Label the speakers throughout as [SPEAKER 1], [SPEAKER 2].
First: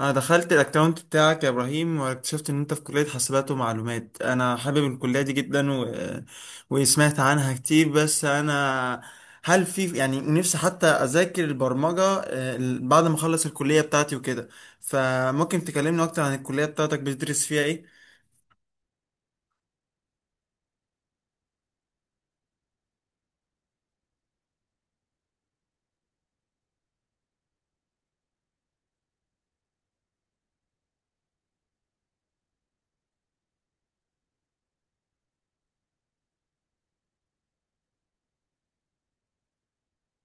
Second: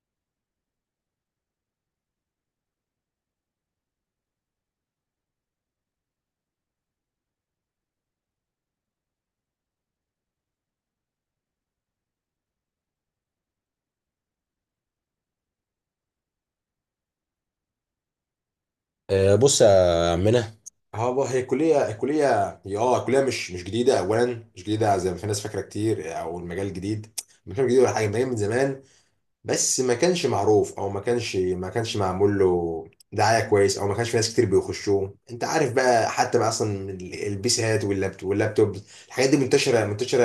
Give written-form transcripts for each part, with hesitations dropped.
[SPEAKER 1] انا دخلت الاكونت بتاعك يا ابراهيم، واكتشفت ان انت في كلية حاسبات ومعلومات. انا حابب الكلية دي جدا، وسمعت عنها كتير. بس انا هل في يعني نفسي حتى اذاكر البرمجة بعد ما اخلص الكلية بتاعتي وكده؟ فممكن تكلمني اكتر عن الكلية بتاعتك، بتدرس فيها ايه؟
[SPEAKER 2] آه، بص يا عمنا. هو هي كلية هي كلية مش جديدة أولا. مش جديدة زي ما في ناس فاكرة كتير، أو المجال جديد، مكان جديد ولا حاجة. مجال من زمان بس ما كانش معروف، أو ما كانش ما كانش معمول له دعاية كويس، أو ما كانش في ناس كتير بيخشوه. أنت عارف بقى، حتى بقى أصلا البيسات واللابتوب الحاجات دي منتشرة.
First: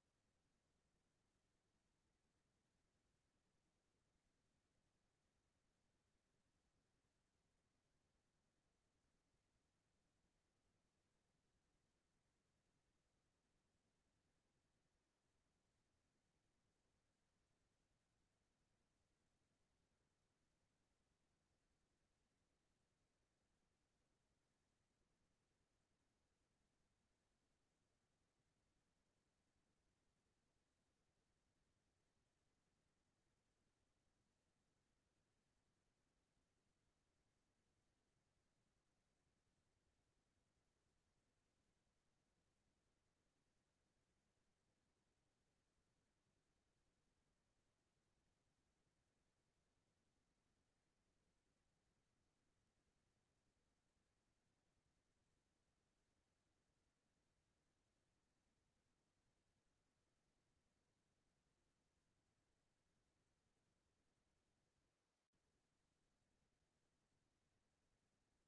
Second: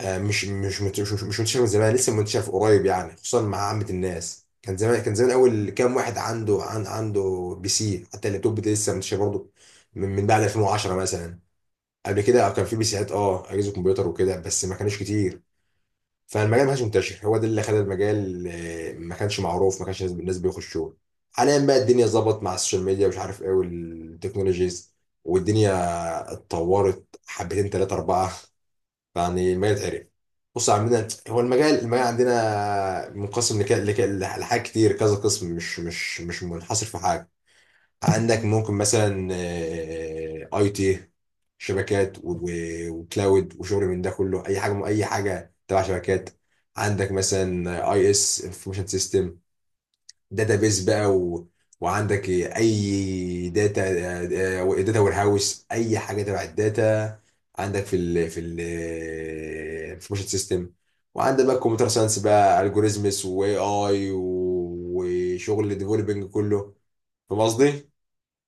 [SPEAKER 2] آه، مش مش مت- مش مش منتشر من زمان، لسه منتشر في قريب يعني، خصوصا مع عامة الناس. كان زمان اول كام واحد عنده بي سي، حتى اللابتوب ده لسه منتشر برضه من بعد 2010 مثلا. قبل كده كان في بي سيات، اجهزه كمبيوتر وكده، بس ما كانش كتير. فالمجال ما كانش منتشر، هو ده اللي خلى المجال آه، ما كانش معروف، ما كانش الناس بيخشوه. حاليا بقى الدنيا ظبط مع السوشيال ميديا ومش عارف ايه والتكنولوجيز والدنيا اتطورت حبتين تلاتة أربعة، يعني المجال اتقرب. بص، عندنا هو المجال عندنا منقسم لحاجات كتير، كذا قسم، مش منحصر في حاجه. عندك ممكن مثلا آه، اي تي، شبكات وكلاود وشغل من ده كله، اي حاجه، اي حاجه تبع شبكات. عندك مثلا اي اس، انفورميشن سيستم، داتابيز بقى و... وعندك اي داتا، آه، داتا وير هاوس، اي حاجه تبع الداتا. عندك في ال انفورميشن سيستم. وعندك بقى كمبيوتر ساينس بقى، الجوريزمس واي اي وشغل الديفلوبينج كله. فاهم قصدي؟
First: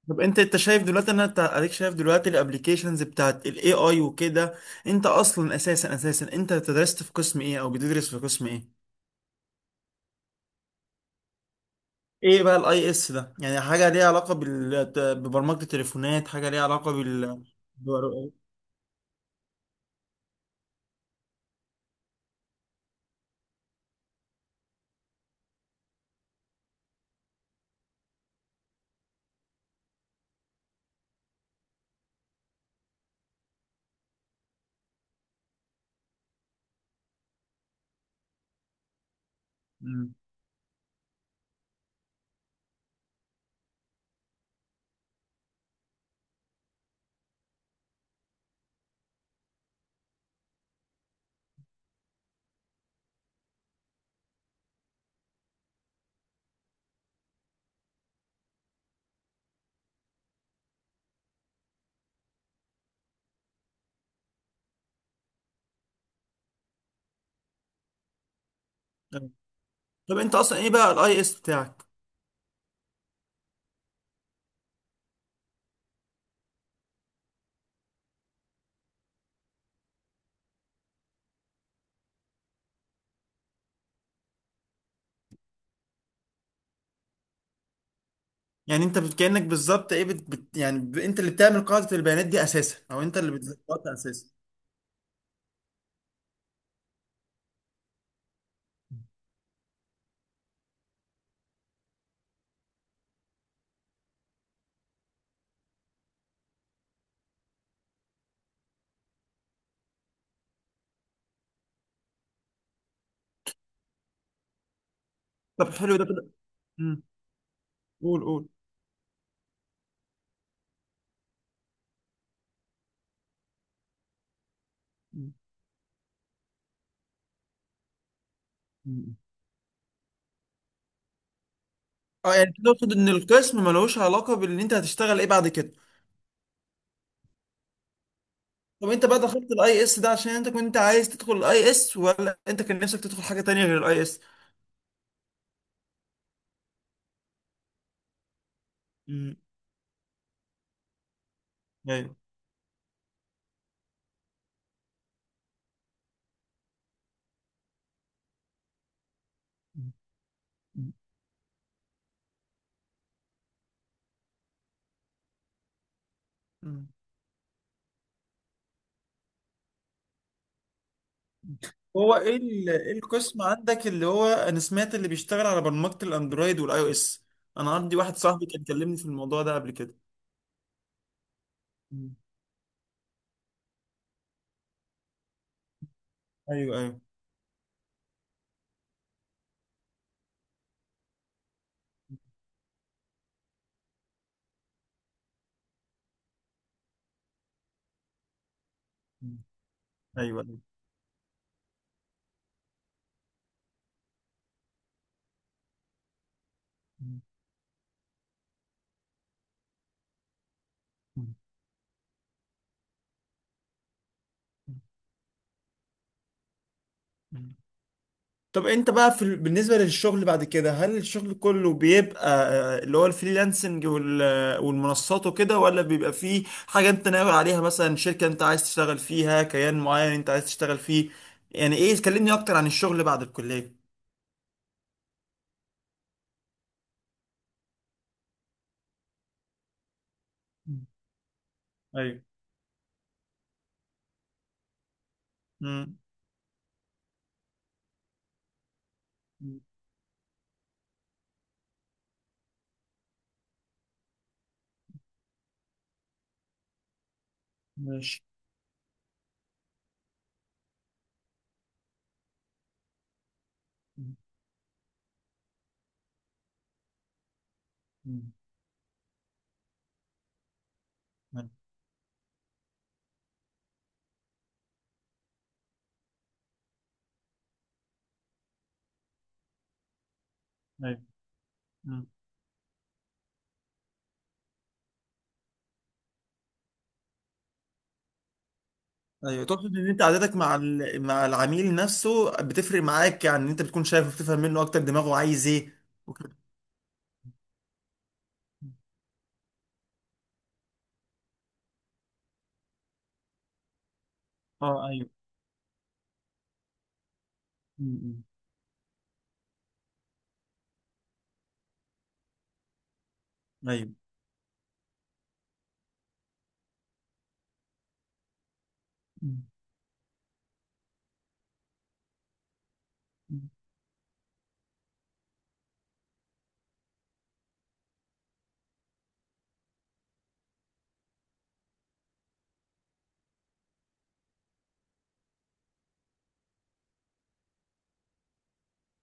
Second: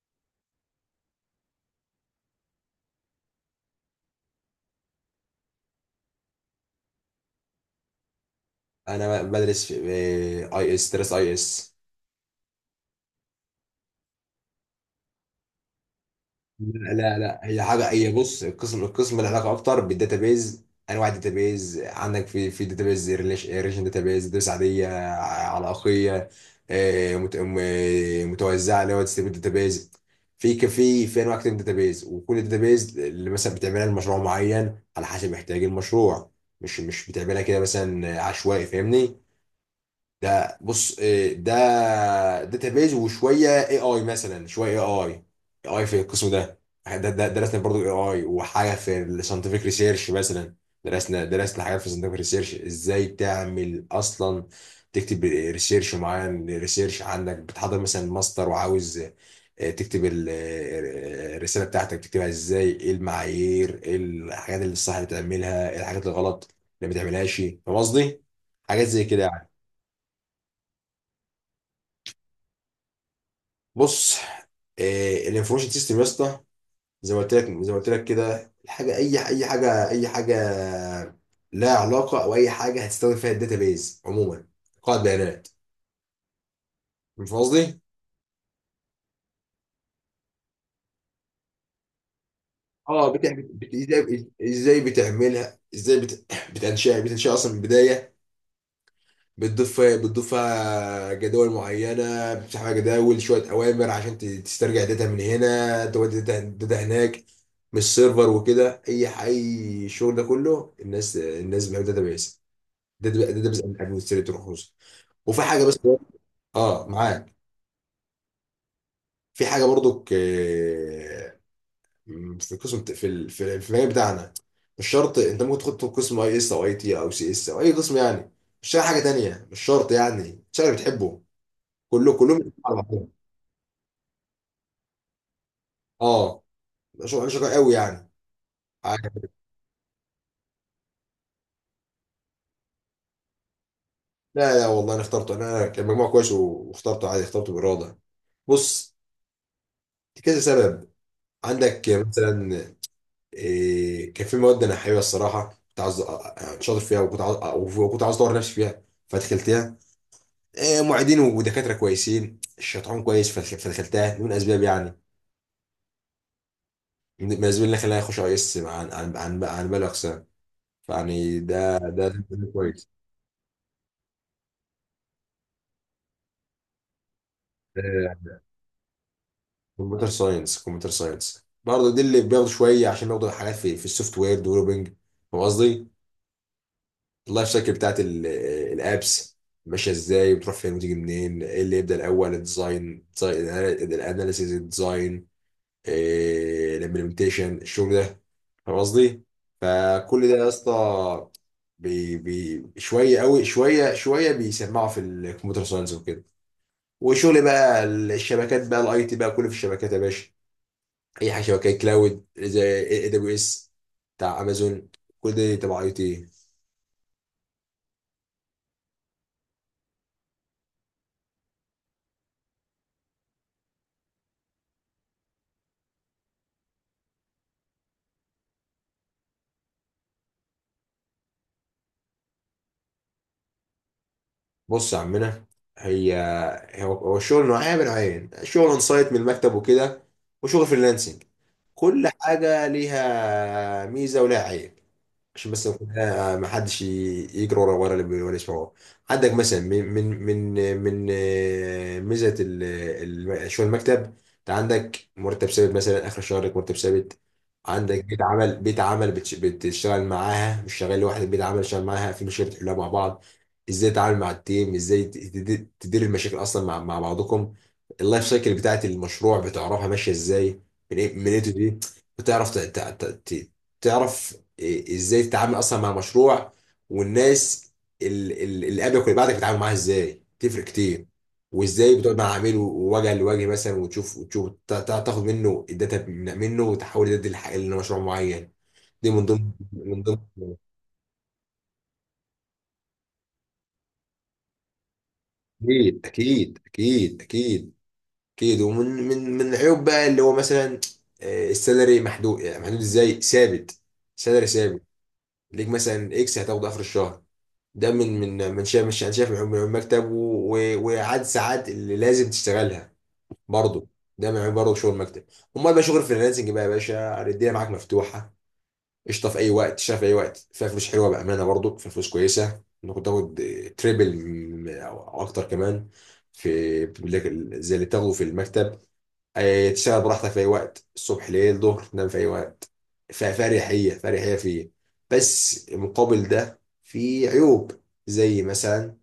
[SPEAKER 1] طب انت شايف دلوقتي ان انت اديك شايف دلوقتي الابليكيشنز بتاعت الاي اي وكده؟ انت اصلا اساسا انت درست في قسم ايه او بتدرس في قسم ايه؟
[SPEAKER 2] انا بدرس في اي اس، درس اي اس.
[SPEAKER 1] ايه بقى الاي اس ده؟ يعني حاجه ليها علاقه ببرمجه التليفونات؟ حاجه ليها علاقه
[SPEAKER 2] لا لا لا،
[SPEAKER 1] بال
[SPEAKER 2] هي حاجه، هي
[SPEAKER 1] بر-
[SPEAKER 2] بص، القسم له علاقه اكتر بالداتابيز. انواع الداتابيز، عندك في داتابيز ريليشن، داتابيز داتابيز عاديه علاقيه، آه، متوزعه اللي هو ديستريبيوت داتابيز. في ك- في في انواع كتير من الداتابيز، وكل داتابيز اللي مثلا بتعملها لمشروع معين على حسب احتياج المشروع. مش بتعملها كده مثلا عشوائي، فاهمني؟
[SPEAKER 1] مم.
[SPEAKER 2] ده بص إيه، ده داتابيز وشويه اي اي، مثلا شويه اي اي، اي في القسم ده، ده درسنا برضو اي اي، وحاجه في الساينتفك ريسيرش مثلا. درسنا حاجات في الساينتفك ريسيرش، ازاي تعمل اصلا، تكتب ريسيرش معين. ريسيرش عندك بتحضر مثلا ماستر، وعاوز آه، تكتب الرساله بتاعتك، تكتبها ازاي، ايه المعايير، ايه الحاجات اللي الصح بتعملها، ايه الحاجات الغلط اللي ما تعملهاش. فاهم قصدي؟ حاجات زي كده يعني.
[SPEAKER 1] طب انت اصلا ايه بقى الاي اس بتاعك؟
[SPEAKER 2] بص إيه، الانفورميشن سيستم يا اسطى، زي ما قلت لك، زي ما قلت لك كده الحاجه، اي اي حاجه اي حاجه لها علاقه، او اي حاجه هتستخدم فيها الداتابيز عموما، قاعده بيانات. فاهم قصدي؟
[SPEAKER 1] يعني انت كانك بالظبط ايه يعني انت اللي بتعمل قاعده البيانات دي اساسا، او
[SPEAKER 2] اه،
[SPEAKER 1] انت اللي بتظبطها
[SPEAKER 2] ازاي،
[SPEAKER 1] اساسا؟
[SPEAKER 2] بتعملها ازاي، بتنشأ، بتنشأ اصلا من البدايه. بتضيف، فيها جداول معينه، بتفتح فيها جداول، شويه اوامر عشان تسترجع داتا من هنا، تودي داتا هناك. مش سيرفر وكده، اي اي الشغل ده كله، الناس بتعمل داتا بيس. ده بس اهم حاجه بتشتري تروح روسيا، وفي حاجه
[SPEAKER 1] طب
[SPEAKER 2] بس.
[SPEAKER 1] حلو ده كده.
[SPEAKER 2] اه،
[SPEAKER 1] مم.
[SPEAKER 2] معاك.
[SPEAKER 1] قول قول.
[SPEAKER 2] في حاجه برضو في القسم، في المجال بتاعنا، مش شرط.
[SPEAKER 1] مم.
[SPEAKER 2] انت ممكن تدخل قسم اي اس او اي تي او سي اس او اي قسم يعني، تشتغل حاجه
[SPEAKER 1] مم.
[SPEAKER 2] تانية، مش شرط يعني. تشتغل اللي بتحبه، كله
[SPEAKER 1] اه،
[SPEAKER 2] كلهم
[SPEAKER 1] يعني
[SPEAKER 2] يتفقوا على
[SPEAKER 1] تقصد
[SPEAKER 2] بعضهم.
[SPEAKER 1] ان القسم ملوش علاقه بان انت هتشتغل ايه بعد كده؟
[SPEAKER 2] اه، شغل انا شغال قوي يعني.
[SPEAKER 1] طب انت
[SPEAKER 2] عارف.
[SPEAKER 1] بقى دخلت الاي اس ده عشان انت كنت عايز تدخل الاي اس، ولا انت كان نفسك تدخل حاجه تانية غير الاي اس؟
[SPEAKER 2] لا لا والله، انا اخترته. انا كان مجموع كويس واخترته عادي، اخترته باراده. بص،
[SPEAKER 1] امم
[SPEAKER 2] كذا سبب. عندك
[SPEAKER 1] ايوه.
[SPEAKER 2] مثلا إيه، كان في مواد انا حاببها الصراحه، كنت عاوز شاطر فيها، وكنت عاوز اطور نفسي فيها، فدخلتها. إيه، معيدين ودكاتره كويسين، الشيطان كويس، فدخلتها. دي من اسباب يعني،
[SPEAKER 1] مم.
[SPEAKER 2] من الاسباب اللي خلاني اخش اي اس عن باقي الاقسام. فيعني ده ده
[SPEAKER 1] هو
[SPEAKER 2] ده كويس.
[SPEAKER 1] إيه القسم عندك اللي هو انا سمعت اللي بيشتغل على برمجة الاندرويد والاي او اس؟ انا عندي واحد صاحبي كان كلمني في الموضوع ده قبل كده.
[SPEAKER 2] كمبيوتر ساينس، كمبيوتر ساينس برضه دي
[SPEAKER 1] مم.
[SPEAKER 2] اللي بياخدوا شويه، عشان بياخدوا حاجات في السوفت وير ديفلوبينج. فاهم قصدي؟
[SPEAKER 1] ايوه ايوه.
[SPEAKER 2] اللايف سايكل بتاعت الابس، ماشيه ازاي، بتروح فين وتيجي منين، ايه اللي يبدا الاول، الديزاين، الاناليسيز، الامبلمنتيشن، الشغل ده. فاهم قصدي؟
[SPEAKER 1] مم.
[SPEAKER 2] فكل ده
[SPEAKER 1] ايوه،
[SPEAKER 2] يا
[SPEAKER 1] أيوة.
[SPEAKER 2] اسطى. بي شويه قوي، شويه بيسمعوا في الكمبيوتر ساينس وكده.
[SPEAKER 1] مم.
[SPEAKER 2] وشغل بقى الشبكات بقى، الاي تي بقى كله في الشبكات يا باشا. اي
[SPEAKER 1] مم.
[SPEAKER 2] حاجه شبكات، كلاود زي اي دبليو اس بتاع امازون، كل ده تبع اي تي.
[SPEAKER 1] مم. طب انت بقى بالنسبة للشغل بعد كده، هل الشغل كله بيبقى اللي هو الفريلانسنج والمنصات وكده، ولا بيبقى فيه حاجة انت ناوي عليها، مثلا شركة انت عايز تشتغل فيها، كيان معين انت عايز تشتغل فيه؟ يعني ايه؟ كلمني اكتر عن الشغل بعد الكلية.
[SPEAKER 2] بص يا عمنا، هي هو الشغل نوعين. من نوعين، شغل اون سايت من المكتب وكده، وشغل
[SPEAKER 1] مم.
[SPEAKER 2] فريلانسنج. كل حاجه ليها ميزه ولها عيب. عشان بس
[SPEAKER 1] ايوه.
[SPEAKER 2] ما حدش يجري ورا اللي ولا يسمعه. عندك مثلا
[SPEAKER 1] مم.
[SPEAKER 2] من ميزه شغل المكتب، انت عندك مرتب ثابت، مثلا اخر الشهر لك مرتب ثابت. عندك بيت
[SPEAKER 1] ماشي.
[SPEAKER 2] عمل، بتشتغل معاها، مش شغال لوحدك، بيت عمل شغال معاها، في مشاكل تحلها مع بعض. ازاي
[SPEAKER 1] مم.
[SPEAKER 2] تتعامل مع التيم، ازاي تدير المشاكل اصلا مع بعضكم. اللايف
[SPEAKER 1] مم.
[SPEAKER 2] سايكل بتاعت المشروع بتعرفها ماشيه ازاي، من ايه من ايه تو
[SPEAKER 1] مم.
[SPEAKER 2] دي، بتعرف ت- تعرف إيه ازاي تتعامل اصلا مع مشروع. والناس اللي قبلك واللي بعدك، بتتعامل معاها ازاي، تفرق
[SPEAKER 1] ايوه.
[SPEAKER 2] كتير. وازاي
[SPEAKER 1] مم.
[SPEAKER 2] بتقعد مع عميل وجه لوجه مثلا، وتشوف تاخد منه الداتا منه، وتحول الداتا دي لمشروع معين. دي من
[SPEAKER 1] ايوه،
[SPEAKER 2] ضمن،
[SPEAKER 1] تقصد ان
[SPEAKER 2] من
[SPEAKER 1] انت
[SPEAKER 2] ضمن
[SPEAKER 1] عادتك مع العميل نفسه بتفرق معاك؟ يعني ان انت بتكون شايفه، بتفهم منه اكتر دماغه عايز ايه
[SPEAKER 2] اكيد
[SPEAKER 1] وكده.
[SPEAKER 2] اكيد اكيد اكيد اكيد. ومن من من العيوب بقى اللي هو مثلا آه، السالري محدود، يعني محدود ازاي، ثابت، سالري ثابت.
[SPEAKER 1] اه، ايوه.
[SPEAKER 2] ليك مثلا اكس هتاخده اخر الشهر. ده من
[SPEAKER 1] مم.
[SPEAKER 2] من شايف، مش انا شايف من عيوب، من عيوب المكتب، وعاد ساعات اللي لازم تشتغلها
[SPEAKER 1] مم.
[SPEAKER 2] برضه.
[SPEAKER 1] ايوه.
[SPEAKER 2] ده من عيوب برضه شغل المكتب. امال بقى شغل الفريلانسنج بقى يا باشا، الدنيا معاك مفتوحه، قشطه، في
[SPEAKER 1] مم.
[SPEAKER 2] اي وقت تشتغل، في اي وقت فيها فلوس حلوه، بامانه برضه فيها فلوس كويسه. ممكن تاخد تريبل او أو اكتر كمان في، زي اللي بتاخده في المكتب. آه، تشتغل براحتك في اي وقت، الصبح ليل ظهر، تنام في اي وقت. فاريحيه فيه. بس مقابل ده في عيوب. زي مثلا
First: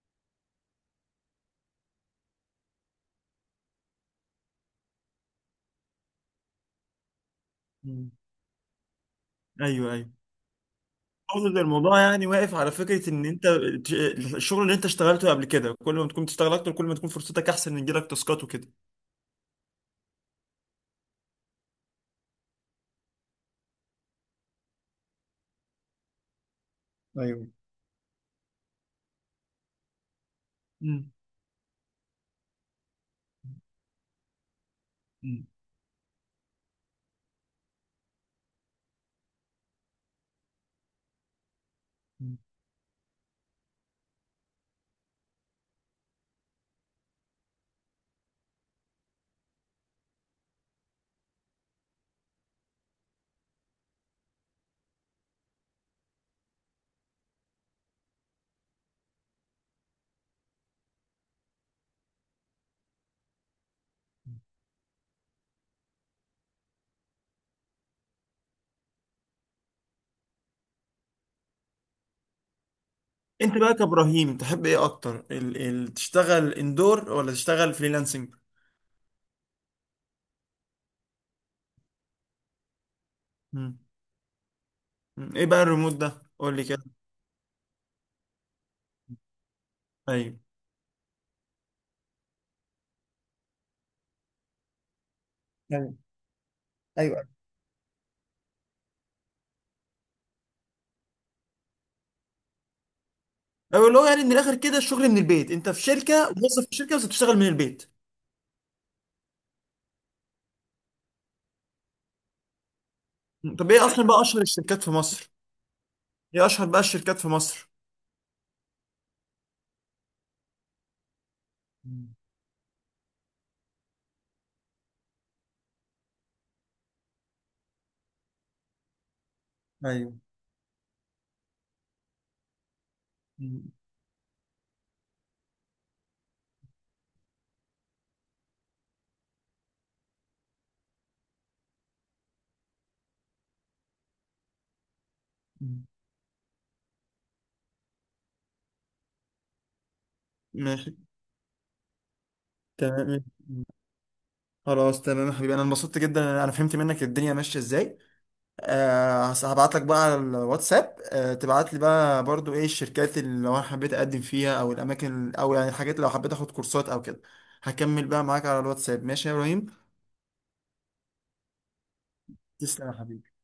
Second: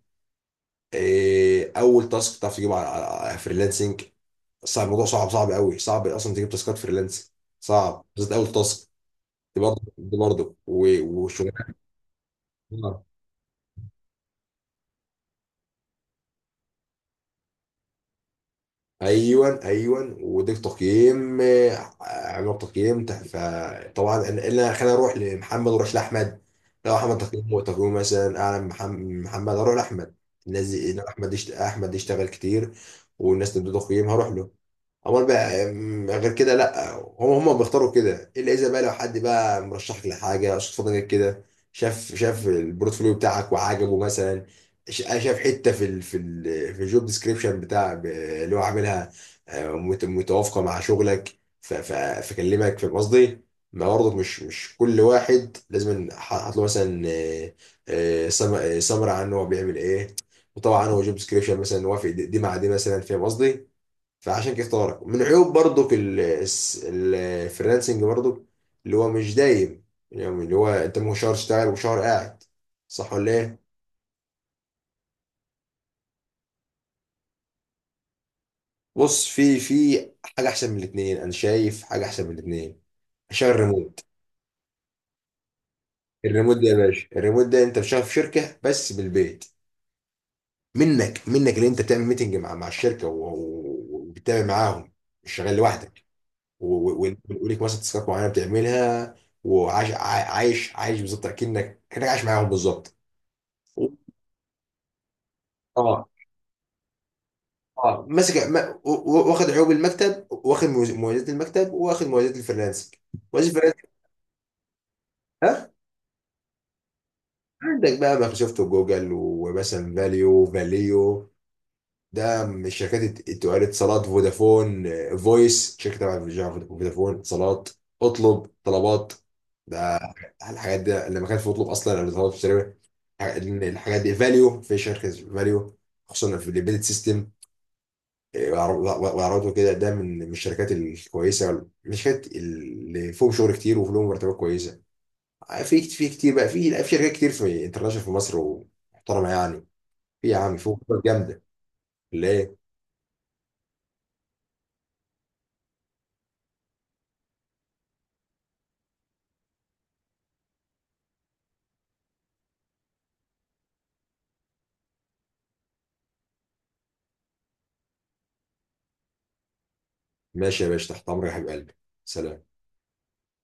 [SPEAKER 2] آه، اول تاسك تعرف تجيبه على على فريلانسنج، صعب. الموضوع صعب، صعب قوي، صعب اصلا تجيب تاسكات فريلانسنج، صعب
[SPEAKER 1] مم.
[SPEAKER 2] بالذات اول تاسك. دي برضه،
[SPEAKER 1] ايوه ايوه.
[SPEAKER 2] دي برضه
[SPEAKER 1] اقصد إن
[SPEAKER 2] وشغلانه.
[SPEAKER 1] الموضوع يعني واقف على فكره ان انت ت- الشغل اللي انت اشتغلته قبل كده، كل ما تكون تشتغل اكتر كل ما تكون فرصتك احسن ان يجيلك تاسكات وكده.
[SPEAKER 2] ايوان وديك تقييم، آه، عملوا تقييم فطبعا انا، خلينا اروح لمحمد واروح لاحمد. لو احمد
[SPEAKER 1] ايوه.
[SPEAKER 2] تقييمه مثلا اعلى من محمد، اروح لاحمد. الناس دي إن
[SPEAKER 1] مم.
[SPEAKER 2] احمد احمد يشتغل كتير، والناس تدي تقييم، هروح له. امال
[SPEAKER 1] مم.
[SPEAKER 2] بقى أم، غير كده لا، هم بيختاروا كده، الا اذا بقى لو حد بقى مرشحك لحاجه صدفه جت كده، شاف البورتفوليو بتاعك وعجبه مثلا. شاف حته في الجوب ديسكريبشن بتاع اللي هو عاملها آه، متوافقه مع شغلك، فكلمك. في قصدي، ما برضه مش كل واحد لازم حاطط له مثلا سمر عن هو بيعمل ايه. وطبعا هو جوب ديسكريبشن مثلا، وافق دي مع دي مثلا، فاهم قصدي. فعشان كده اختارك. من عيوب برضه الفريلانسنج برضه اللي هو مش دايم، يعني اللي هو انت ممكن شهر تشتغل وشهر قاعد، صح ولا
[SPEAKER 1] انت
[SPEAKER 2] ايه؟
[SPEAKER 1] بقى كابراهيم تحب ايه اكتر، ال تشتغل اندور ولا تشتغل فريلانسنج؟
[SPEAKER 2] بص، في حاجه احسن من الاثنين، انا شايف حاجه احسن من الاثنين، عشان
[SPEAKER 1] مم.
[SPEAKER 2] الريموت.
[SPEAKER 1] مم. ايه بقى الريموت ده؟
[SPEAKER 2] الريموت
[SPEAKER 1] قول لي
[SPEAKER 2] ده يا
[SPEAKER 1] كده.
[SPEAKER 2] باشا، الريموت ده انت شغال في شركه بس بالبيت،
[SPEAKER 1] ايوه.
[SPEAKER 2] منك اللي انت بتعمل ميتنج مع الشركه وبتتابع معاهم، مش شغال
[SPEAKER 1] ايوه.
[SPEAKER 2] لوحدك،
[SPEAKER 1] ايوه.
[SPEAKER 2] وليك مثلا تاسكات معينه بتعملها. وعايش عايش بالظبط، كانك عايش معاهم بالظبط.
[SPEAKER 1] ايوه، اللي هو يعني من الاخر كده الشغل من البيت، انت في
[SPEAKER 2] اه،
[SPEAKER 1] شركه، موظف في شركه بس بتشتغل من البيت.
[SPEAKER 2] اه ماسك واخد عيوب المكتب، واخد مميزات المكتب، واخد مميزات الفريلانسنج، مميزات
[SPEAKER 1] مم. طب ايه
[SPEAKER 2] الفريلانسنج
[SPEAKER 1] اصلا بقى اشهر الشركات في مصر؟ ايه اشهر بقى الشركات في مصر؟
[SPEAKER 2] عندك بقى مايكروسوفت وجوجل ومثلا فاليو،
[SPEAKER 1] مم.
[SPEAKER 2] ده من الشركات التقال، اتصالات، فودافون، آه، فويس شركة تبع فودافون، فودافون، اتصالات، اطلب، طلبات، ده
[SPEAKER 1] ايوه.
[SPEAKER 2] الحاجات ده. لما كانت في اطلب اصلا قبل طلبات بتشتري
[SPEAKER 1] مم.
[SPEAKER 2] الحاجات دي. فاليو في شركة فاليو، خصوصا في الامبيدد سيستم وعربته كده. ده من الشركات الكويسة، من الشركات اللي فيهم شغل كتير وفيهم مرتبات كويسة. آه، في
[SPEAKER 1] مم.
[SPEAKER 2] في كتير بقى، في شركات كتير في انترناشونال في مصر، ومحترمه يعني، في يا عم فوق،
[SPEAKER 1] ماشي.
[SPEAKER 2] جامده، ليه.
[SPEAKER 1] تمام. خلاص، تمام يا حبيبي. انا انبسطت جدا، انا فهمت منك الدنيا ماشيه ازاي. هبعت لك بقى على الواتساب. تبعت لي بقى برضو ايه الشركات اللي لو انا حبيت اقدم فيها، او الاماكن، او يعني الحاجات اللي لو حبيت اخد كورسات او كده. هكمل بقى معاك على الواتساب. ماشي يا ابراهيم.
[SPEAKER 2] ماشي يا باشا، تحت امرك يا حبيب قلبي، سلام.
[SPEAKER 1] تسلم يا حبيبي.